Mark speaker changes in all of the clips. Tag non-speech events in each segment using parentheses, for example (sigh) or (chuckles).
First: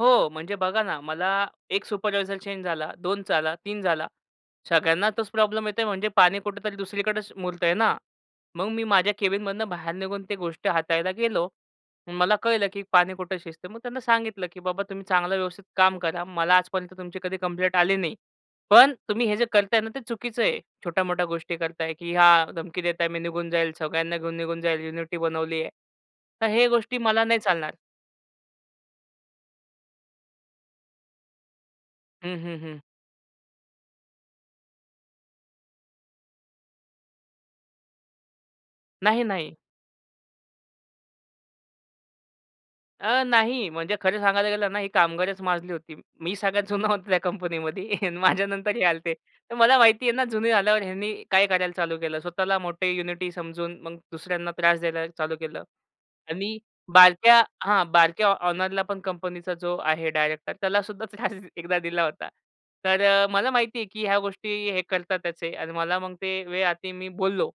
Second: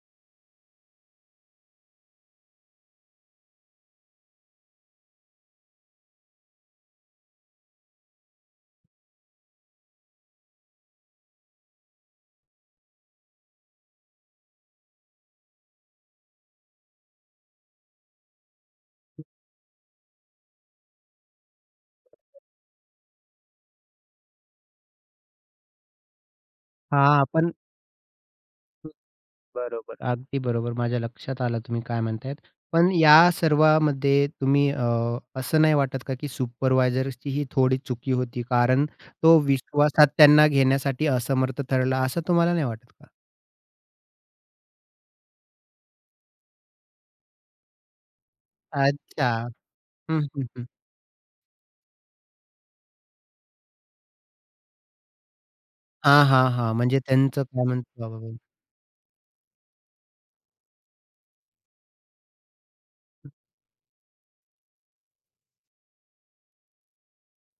Speaker 1: हो. म्हणजे बघा ना. मला 1 सुपरवायझर चेंज झाला, 2 झाला, 3 झाला. सगळ्यांना तोच प्रॉब्लेम येतोय म्हणजे पाणी कुठे तरी दुसरीकडेच मुरतंय ना. मग मी माझ्या केबिनमधनं बाहेर निघून ते गोष्टी हाताळायला गेलो. मला कळलं की पाणी कुठं शिजतय. मग त्यांना सांगितलं, "की बाबा तुम्ही चांगलं व्यवस्थित काम करा. मला आजपर्यंत तुमची कधी कंप्लेंट आली नाही. पण तुम्ही हे जे करताय ना, ते चुकीचं आहे. छोट्या-मोठ्या गोष्टी करताय, की ह्या धमकी देत आहे मी निघून जाईल, सगळ्यांना घेऊन निघून जाईल. युनिटी बनवली आहे. तर हे गोष्टी
Speaker 2: हां
Speaker 1: मला नाही
Speaker 2: आपण
Speaker 1: चालणार."
Speaker 2: बरोबर. अगदी बरोबर माझ्या लक्षात आलं तुम्ही काय म्हणतायत.
Speaker 1: हं, हं, हं.
Speaker 2: पण या सर्वामध्ये तुम्ही अ, असं नाही वाटत का? की सुपरवायझर्सची ही थोडी चुकी होती. कारण
Speaker 1: नाही,
Speaker 2: तो
Speaker 1: नाही.
Speaker 2: विश्वासात त्यांना घेण्यासाठी असमर्थ ठरला असं तुम्हाला नाही वाटत का?
Speaker 1: अ, नाही म्हणजे खरं सांगायला गेलं ना, ही कामगारच माजली होती. मी सगळ्यात जुना होतो, त्या कंपनीमध्ये माझ्यानंतर हे आले होते.
Speaker 2: अच्छा.
Speaker 1: तर मला माहिती आहे
Speaker 2: हं,
Speaker 1: ना,
Speaker 2: हं.
Speaker 1: जुने
Speaker 2: हं.
Speaker 1: झाल्यावर ह्यांनी काय करायला चालू केलं? स्वतःला मोठे युनिटी समजून, मग दुसऱ्यांना त्रास द्यायला चालू केलं.
Speaker 2: हां, हां.
Speaker 1: आणि
Speaker 2: हां. म्हणजे
Speaker 1: बारक्या
Speaker 2: त्यांचं कॉमन
Speaker 1: हां. बारक्या
Speaker 2: प्रॉब्लेम.
Speaker 1: ऑनरला पण कंपनीचा जो आहे डायरेक्टर त्यालासुद्धा त्रास एकदा दिला होता. तर अ, मला माहिती आहे की ह्या गोष्टी हे करतातच आहे. आणि मला मग ते वेळ आलती मी बोललो.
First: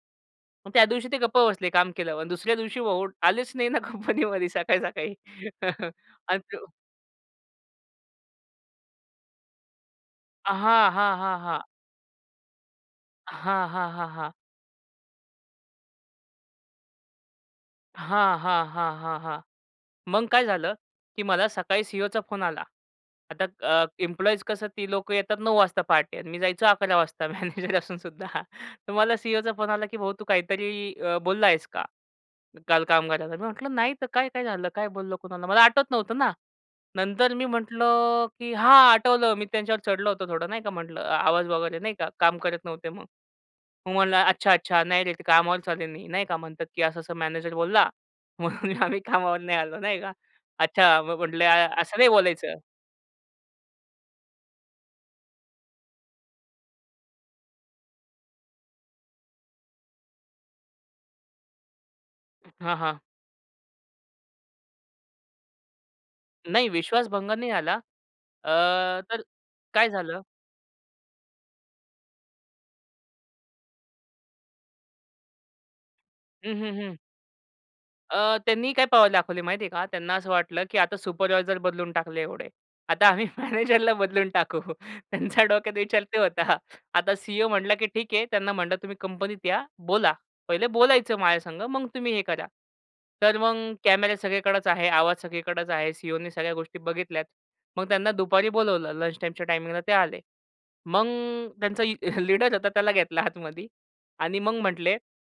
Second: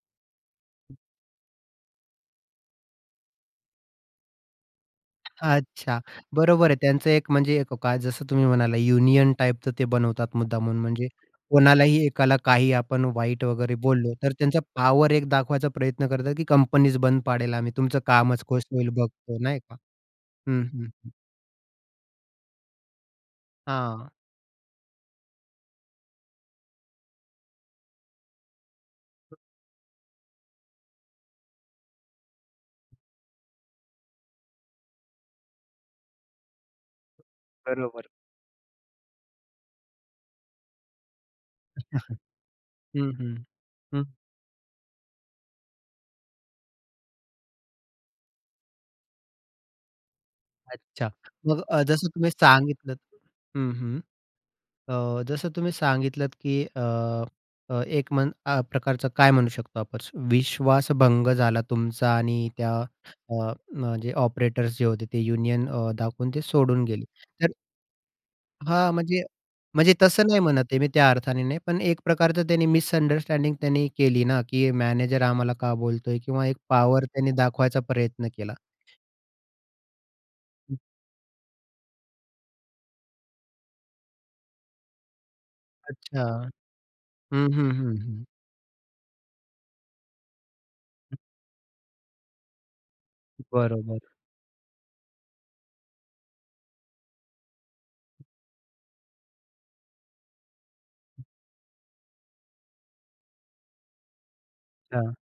Speaker 1: मग त्या दिवशी ते गप्प बसले, काम केल्यावर आणि दुसऱ्या दिवशी भाऊ आलेच नाही ना, कंपनीमध्ये सकाळी सकाळी.
Speaker 2: अच्छा
Speaker 1: आणि तो
Speaker 2: बरोबर आहे त्यांचं एक म्हणजे येतो काय? जसं तुम्ही म्हणालात युनियन टाइपचं ते बनवतात
Speaker 1: अ,
Speaker 2: मुद्दामहून.
Speaker 1: हां,
Speaker 2: म्हणजे
Speaker 1: हां. हां.
Speaker 2: कोणालाही एकाला काही आपण वाईट
Speaker 1: हां,
Speaker 2: वगैरे
Speaker 1: हां. हां,
Speaker 2: बोललो तर,
Speaker 1: हां.
Speaker 2: त्यांचा पॉवर एक दाखवायचा प्रयत्न करतात की कंपनीच बंद पाडेल आम्ही, तुमचं
Speaker 1: हां,
Speaker 2: कामंच कस
Speaker 1: हां.
Speaker 2: होईल
Speaker 1: हां, हां.
Speaker 2: बघतो,
Speaker 1: हां.
Speaker 2: नाही का.
Speaker 1: मग काय
Speaker 2: हं,
Speaker 1: झालं?
Speaker 2: हं. हं.
Speaker 1: की मला सकाळी सी-ई-ओचा फोन आला. आता अ,
Speaker 2: हां.
Speaker 1: इम्प्लॉइज कसं ती लोकं येतात 9 वाजता पहाटे आणि मी जायचो 11 वाजता मॅनेजर असून सुद्धा. तर मला सी-ई-ओचा फोन आला की "भाऊ तू काहीतरी अ, बोलला आहेस का? काल कामगाराला." मी म्हटलं, "नाही तर काय, काय झालं काय बोललो कुणाला?" मला आठवत नव्हतं ना. नंतर मी
Speaker 2: बरोबर.
Speaker 1: म्हटलं की "हां, आठवलं मी त्यांच्यावर चढलो होतं थोडं नाही का, म्हटलं आवाज वगैरे नाही का? काम करत
Speaker 2: (chuckles)
Speaker 1: नव्हते मग."
Speaker 2: हं, हं.
Speaker 1: मग
Speaker 2: हं.
Speaker 1: म्हणला, "अच्छा, अच्छा नाही रे, ते कामावरचं आले नाही. नाही का म्हणतात, की असं, असं मॅनेजर बोलला म्हणून आम्ही कामावर नाही आलो, नाही का? अच्छा,
Speaker 2: अच्छा.
Speaker 1: मग म्हटले
Speaker 2: मग
Speaker 1: अ
Speaker 2: अ,
Speaker 1: असं
Speaker 2: जसं
Speaker 1: नाही
Speaker 2: तुम्ही
Speaker 1: बोलायचं."
Speaker 2: सांगितलत हं, हं. अ, जसं तुम्ही सांगितलत की अ, अ, एक मं अ, प्रकारचं काय म्हणू शकतो आपण? विश्वास भंग झाला तुमचा आणि त्या
Speaker 1: हां, हां.
Speaker 2: अ, न जे ऑपरेटर्स जे होते ते, अ, युनियन अ, दाखवून ते
Speaker 1: नाही
Speaker 2: सोडून गेले.
Speaker 1: विश्वास भंग नाही
Speaker 2: तर
Speaker 1: झाला. अ,
Speaker 2: हां.
Speaker 1: तर
Speaker 2: म्हणजे
Speaker 1: काय
Speaker 2: म्हणजे
Speaker 1: झालं
Speaker 2: तसं नाही म्हणत आहे मी, त्या अर्थाने नाही. पण एक प्रकारचं त्यांनी मिसंडरस्टँडिंग त्यांनी केली ना, की मॅनेजर आम्हाला का बोलतोय? किंवा
Speaker 1: हं,
Speaker 2: एक
Speaker 1: हं. हं.
Speaker 2: पॉवर त्यांनी दाखवायचा प्रयत्न
Speaker 1: अ,
Speaker 2: केला.
Speaker 1: त्यांनी काय पॉवर दाखवली माहिती आहे का? त्यांना असं वाटलं की आता सुपरवायझर बदलून टाकले एवढे. आता आम्ही मॅनेजरला बदलून टाकू. त्यांच्या डोक्यात विचार ते
Speaker 2: अच्छा.
Speaker 1: होता. आता
Speaker 2: हं,
Speaker 1: सी-ई-ओ
Speaker 2: हं.
Speaker 1: म्हटला की
Speaker 2: हं,
Speaker 1: ठीक आहे
Speaker 2: हं.
Speaker 1: "त्यांना म्हटलं तुम्ही कंपनीत या बोला. पहिले बोलायचं माझ्या संग मग तुम्ही हे करा." तर मग
Speaker 2: बरोबर.
Speaker 1: कॅमेरा सगळीकडेच आहे. आवाज सगळीकडेच आहे. सी-ई-ओने सगळ्या गोष्टी बघितल्यात. मग त्यांना दुपारी बोलावलं लंच टाईमच्या टायमिंगला ते आले. मग त्यांचा ए लीडर होता त्याला घेतला आतमध्ये आणि मग म्हटले
Speaker 2: हां.